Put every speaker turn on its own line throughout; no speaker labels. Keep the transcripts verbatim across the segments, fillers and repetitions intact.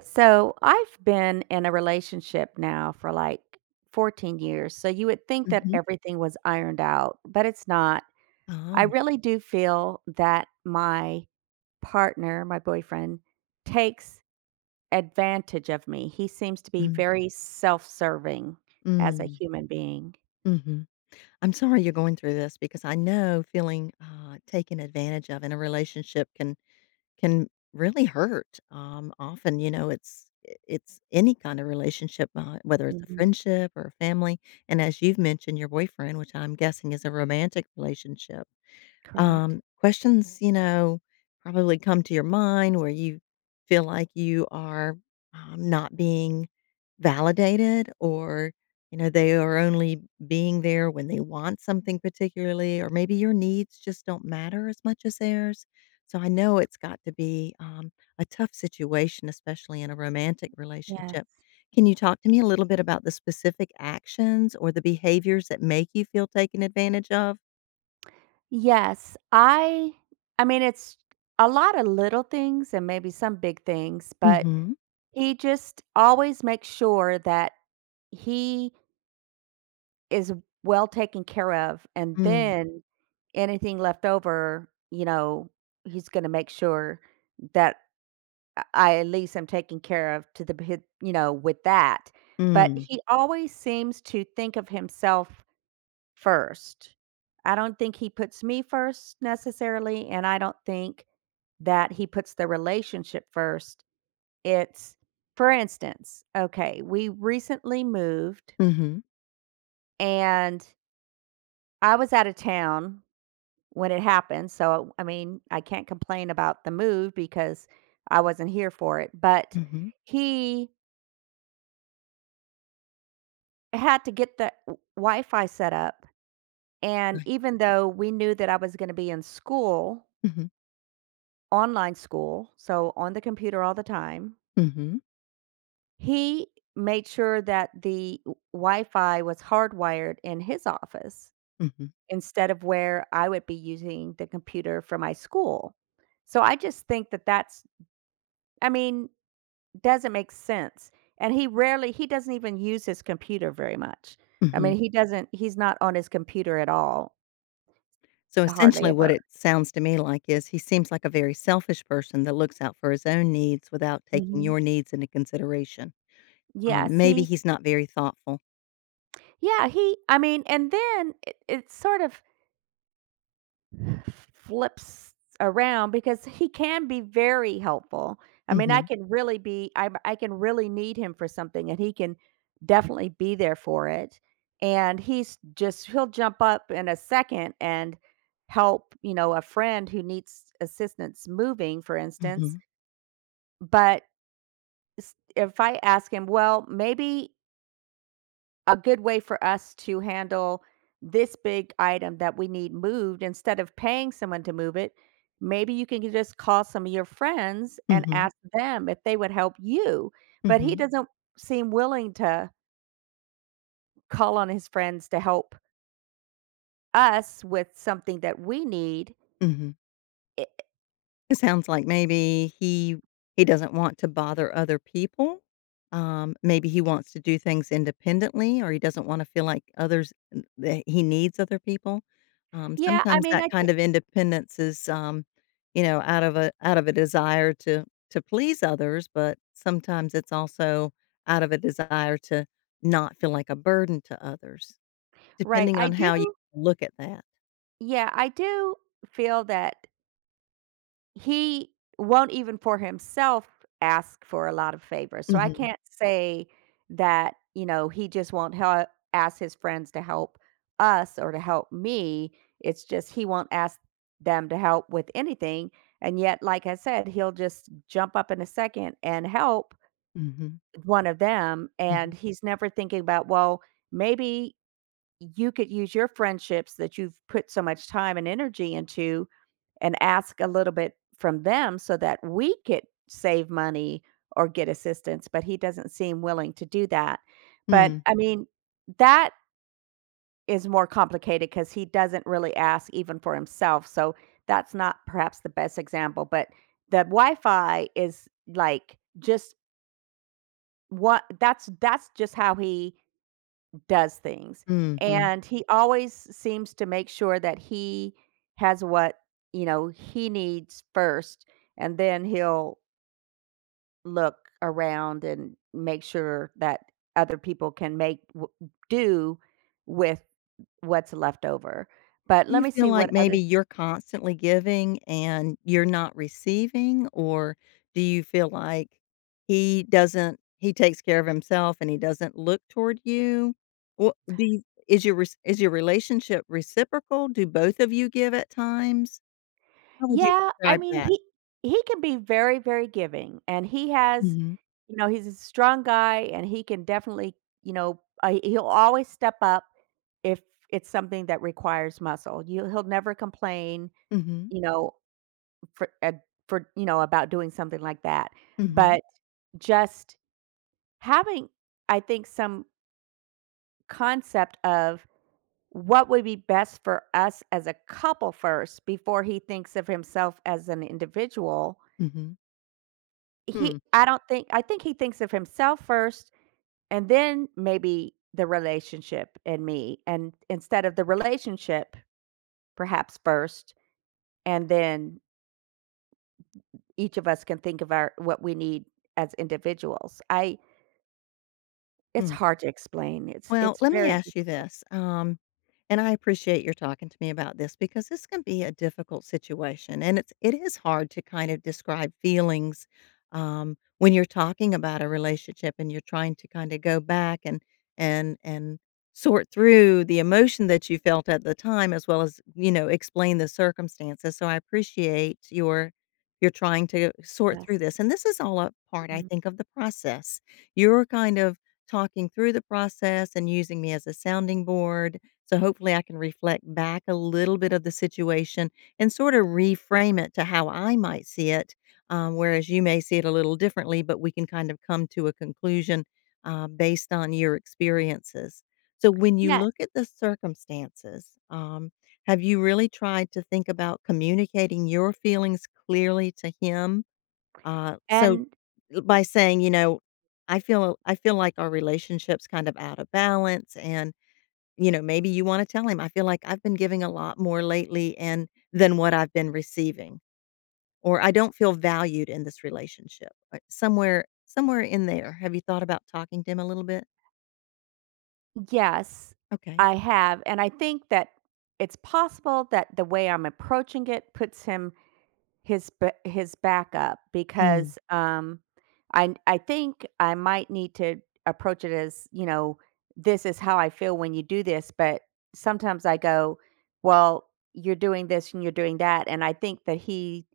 So I've been in a relationship now for like fourteen years. So you would think that
Mhm.
everything was ironed out, but it's not. I
Oh.
really do feel that my partner, my boyfriend, takes advantage of me. He seems to be
Mm,
very self serving as a
mm,
human being.
mhm. I'm sorry you're going through this because I know feeling, uh, taken advantage of in a relationship can can really hurt. Um, often, you know, it's i it's any kind of relationship, uh, whether it's a
Mhm.
friendship or a family, and as you've mentioned, your boyfriend, which I'm guessing is a romantic relationship.
Correct.
Um, questions, you know, probably come to your mind where you feel like you are um, not being validated or you know they are only being there when they want something particularly, or maybe your needs just don't matter as much as theirs. So I know it's got to be um, a tough situation, especially in a romantic relationship.
Yes.
Can you talk to me a little bit about the specific actions or the behaviors that make you feel taken advantage of?
Yes. I I mean it's a lot of little things and maybe some big things, but
Hmm.
he just always makes sure that he is well taken care of, and then anything left over, you know, he's gonna make sure that I I at least am taken care of to the b hit you know, with that. But
Mm.
he always seems to think of himself first. I don't think he puts me first necessarily, and I don't think that he puts the relationship first. It's for instance, okay, we recently moved
Mhm.
and I was out of town when it happened, so, I mean, I can't complain about the move because I wasn't here for it, but
Mhm.
he had to get the w Wi-Fi set up, and
Right.
even though we knew that I was gonna be in school,
Mhm.
online school, so on the computer all the time,
Mhm.
he made sure that the Wi-Fi was hardwired in his office,
Mhm.
instead of where I would be using the computer for my school. So I just think that that's, I mean, doesn't make sense. And he rarely he doesn't even use his computer very much. I
Mhm.
mean, he doesn't he's not on his computer at all,
So,
hardly
essentially, what
ever.
it sounds to me like is he seems like a very selfish person that looks out for his own needs without taking
Mhm.
your needs into consideration. Um,
Yes,
maybe
he
he's not very thoughtful.
Yeah, he, I mean, and then it, it's sort of flips around because he can be very helpful. I mean, I
Mhm.
can really be I I can really need him for something and he can definitely be there for it. And he's just he'll jump up in a second and help, you know, a friend who needs assistance moving, for instance.
Mhm.
But s- if I ask him, well, maybe a good way for us to handle this big item that we need moved, instead of paying someone to move it, maybe you can just call some of your friends and
Mhm.
ask them if they would help you, but he
Mhm.
doesn't seem willing to call on his friends to help us with something that we need.
Mhm.
I
It sounds like maybe he he doesn't want to bother other people. Um, maybe he wants to do things independently, or he doesn't wanna feel like others that he needs other people. Um,
yeah, I
sometimes
mean,
that
I thi
kind of independence is, um, you know, out of a out of a desire to to please others, but sometimes it's also out of a desire to not feel like a burden to others,
right,
depending
I
on
do
how you look at that.
Yeah, I do feel that he won't even for himself ask for a lot of favors, so I
Mhm,
can't say that, you know, he just won't help ask his friends to help us or to help me, it's just he won't ask them to help with anything, and yet, like I said, he'll just jump up in a second and help
mhm,
one of them, and
mhm.
he's never thinking about, "Well, maybe you could use your friendships that you've put so much time and energy into and ask a little bit from them so that we could save money or get assistance," but he doesn't seem willing to do that. But
Hmm,
I mean, that is more complicated because he doesn't really ask even for himself. So that's not perhaps the best example, but the Wi Fi is like just what that's that's just how he does things,
mhm.
and he always seems to make sure that he has what, you know, he needs first, and then he'll look around and make sure that other people can make w do with what's left over. But
Do
let
you
me
feel
see
like
what other.
maybe you're constantly giving and you're not receiving? Or do you feel like he doesn't he takes care of himself and he doesn't look toward you? What do you is your res- is your relationship reciprocal? Do both of you give at times? How would you
Yeah, I
describe
mean,
that?
he he can be very, very giving, and he has,
Mhm.
you know, he's a strong guy, and he can definitely, you know, uh, he'll always step up if it's something that requires muscle. You He'll never complain,
Mhm.
you know, for uh, for you know, about doing something like that.
Mhm.
But just having, I think, some concept of what would be best for us as a couple first before he thinks of himself as an individual.
Mhm.
He I don't think I think he thinks of himself first and then maybe the relationship and me, and instead of the relationship perhaps first and then each of us can think of our what we need as individuals. I, it's
Hmm.
hard to explain. It's
Well,
it's
let me
very
ask
difficult.
you this, um, and I appreciate your talking to me about this because this can be a difficult situation, and it's it is hard to kind of describe feelings, um, when you're talking about a relationship and you're trying to kind of go back and and and sort through the emotion that you felt at the time, as well as you know explain the circumstances. So I appreciate your you're trying to sort through
Yes,
this, and this is all a part, I
mhm.
think, of the process. You're kind of talking through the process and using me as a sounding board. So hopefully I can reflect back a little bit of the situation and sort of reframe it to how I might see it, um, whereas you may see it a little differently, but we can kind of come to a conclusion uh, based on your experiences. So when you
Yeah,
look at the circumstances, um, have you really tried to think about communicating your feelings clearly to him, uh, so
and
by saying, you know, I feel I feel like our relationship's kind of out of balance and, you know, maybe you want to tell him, I feel like I've been giving a lot more lately and than what I've been receiving, or I don't feel valued in this relationship. uh, Somewhere somewhere in there. Have you thought about talking to him a little bit?
yes,
Okay.
I have, and I think that it's possible that the way I'm approaching it puts him, his ba his backup
Mm.
because, um, I I think I might need to approach it as, you know, "This is how I feel when you do this," but sometimes I go, "Well, you're doing this and you're doing that," and I think that he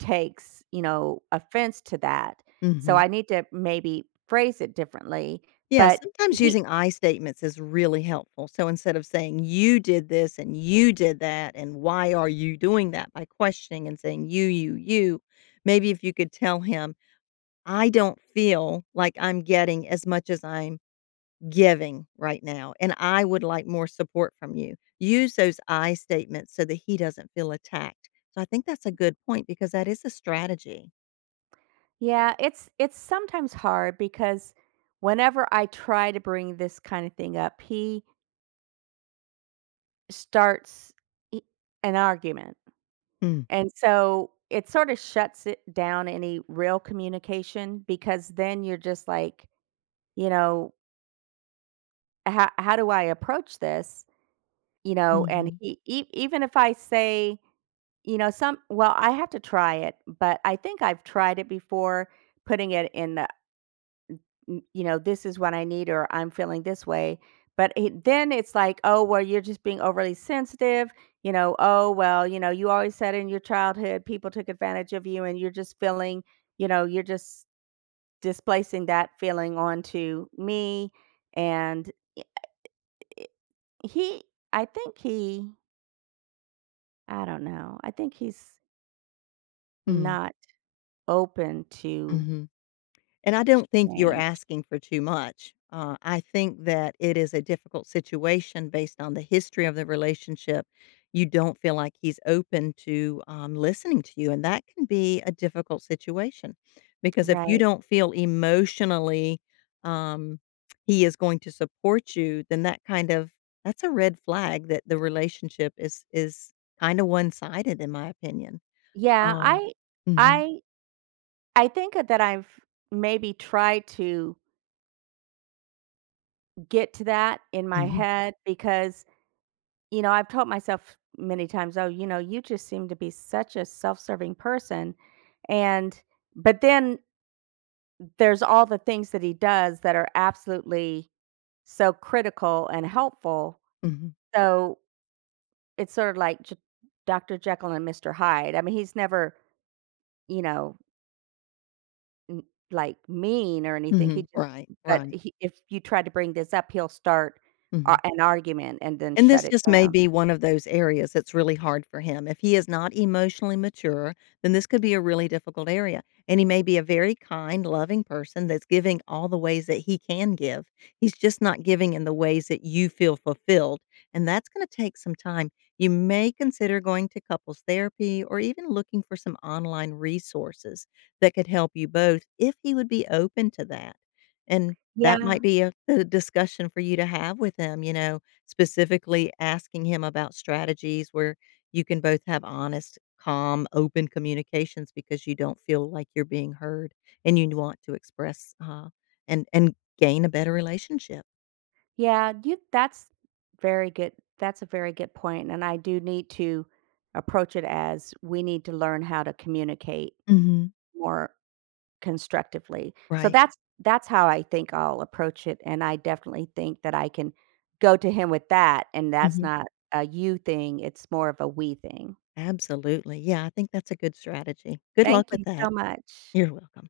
takes, you know, offense to that, so
Mhm.
I need to maybe phrase it differently,
Yeah,
but
sometimes
he.
using "I" statements is really helpful. So instead of saying, "You did this and you did that, and why are you doing that?" by questioning and saying, "You, you, you," maybe if you could tell him, "I don't feel like I'm getting as much as I'm giving right now, and I would like more support from you." Use those "I" statements so that he doesn't feel attacked. So I think that's a good point because that is a strategy.
Yeah, it's it's sometimes hard because whenever I try to bring this kind of thing up, he starts I an argument,
Mm.
and so it sort of shuts it down any real communication because then you're just like, you know, "How how do I approach this?" You know, and
Mhm.
he e even if I say, you know, some well, I have to try it, but I think I've tried it before, putting it in the "N- you know, this is what I need or I'm feeling this way." But it, then it's like, oh, well, you're just being overly sensitive. You know, oh, well, you know, you always said in your childhood people took advantage of you and you're just feeling, you know, you're just displacing that feeling onto me. And i- i- he, I think he, I don't know, I think he's
Mm.
not open to
Mhm. And I don't think you're
change.
asking for too much. Uh, I think that it is a difficult situation based on the history of the relationship. You don't feel like he's open to, um, listening to you. And that can be a difficult situation because if you
Right.
don't feel emotionally, um, he is going to support you, then that kind of that's a red flag that the relationship is is kind of one sided, in my opinion.
Yeah.
Um,
I,
hmm.
I I think that I've maybe tried to get to that in my
Hmm.
head because, you know, I've told myself many times, "Oh, you know, you just seem to be such a self-serving person." And but then there's all the things that he does that are absolutely so critical and helpful.
Hmm.
So, it's sort of like J doctor Jekyll and mister Hyde. I mean, he's never, you know, N like, mean or anything,
Hmm.
he just,
Right,
but
right.
he if you try to bring this up, he'll start
Hmm.
a an argument and then
And
shut
this
it
just may
down.
be one of those areas that's really hard for him. If he is not emotionally mature, then this could be a really difficult area. And he may be a very kind, loving person that's giving all the ways that he can give. He's just not giving in the ways that you feel fulfilled. And that's going to take some time. You may consider going to couples therapy or even looking for some online resources that could help you both if he would be open to that. And that might
Yeah,
be a, a discussion for you to have with him, you know, specifically asking him about strategies where you can both have honest, calm, open communications because you don't feel like you're being heard and you want to express, uh, and and gain a better relationship.
yeah, you that's very good, that's a very good point, and I do need to approach it as we need to learn how to communicate
Mhm.
more constructively. So
Right.
that's that's how I think I'll approach it, and I definitely think that I can go to him with that, and that's
Mhm.
not a you thing, it's more of a we thing.
Absolutely. Yeah, I think that's a good strategy. Good luck
Thank
with
you
that.
so much.
You're welcome.